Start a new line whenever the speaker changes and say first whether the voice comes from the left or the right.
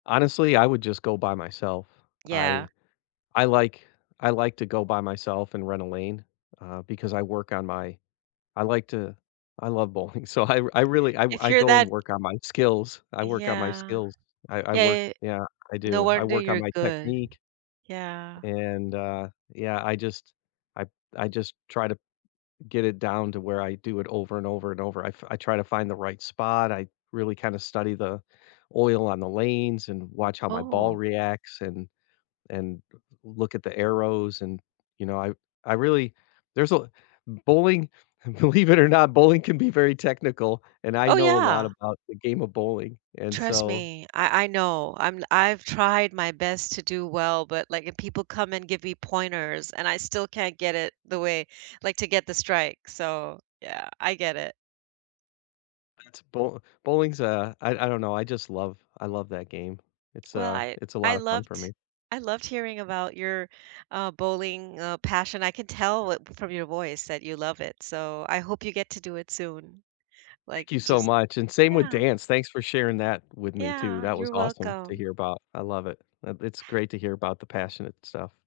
left: Honestly, I would just go by myself,
right: Yeah.
left: I I like I like to go by myself, and rent a lane, uh, because I work on my I like to I love bowling, so, I r I really I w
right: If
left: I
right: you're
left: go, and
right: that
left: work on my skills I work on my
right: Yeah,
left: skills, I I work
right: yeah y
left: yeah, I
right: no
left: do, I
right: wonder
left: work on
right: you're
left: my
right: good,
left: technique
right: yeah.
left: and uh, yeah, I just I I just try to get it down to where I do it over, and over, and over, I f I try to find the right spot. I really kind of study the oil on the lanes, and watch how my ball
right: Oh
left: reacts and and d look at the arrows, and, you know, I I really there's a bowling believe it or not, bowling can be very technical, and I
right: Oh
left: know a lot
right: yeah.
left: about the game of bowling, and
right: Trust
left: so
right: me,
left: ah
right: I I know, I'm I've tried my best to do well, but, like, if people come and give me pointers, and I still can't get it the way like, to get the strike, so yeah, I get it.
left: That's bowl bowling's a I I don't know, I just love I love that game, it's
right: Well,
left: a
right: I
left: it's a
right: I
left: lot of fun for
right: loved
left: me.
right: I loved hearing about your, uh, bowling, uh, passion. I can tell it from your voice that you love it, so I hope you get to do it soon, like,
left: Thank you so
right: just
left: much, and same with
right: yeah.
left: dance, thanks for sharing that with me too.
right: Yeah,
left: That was
right: you're
left: awesome to
right: welcome.
left: hear about, I love it, I it's great to hear about the passionate stuff.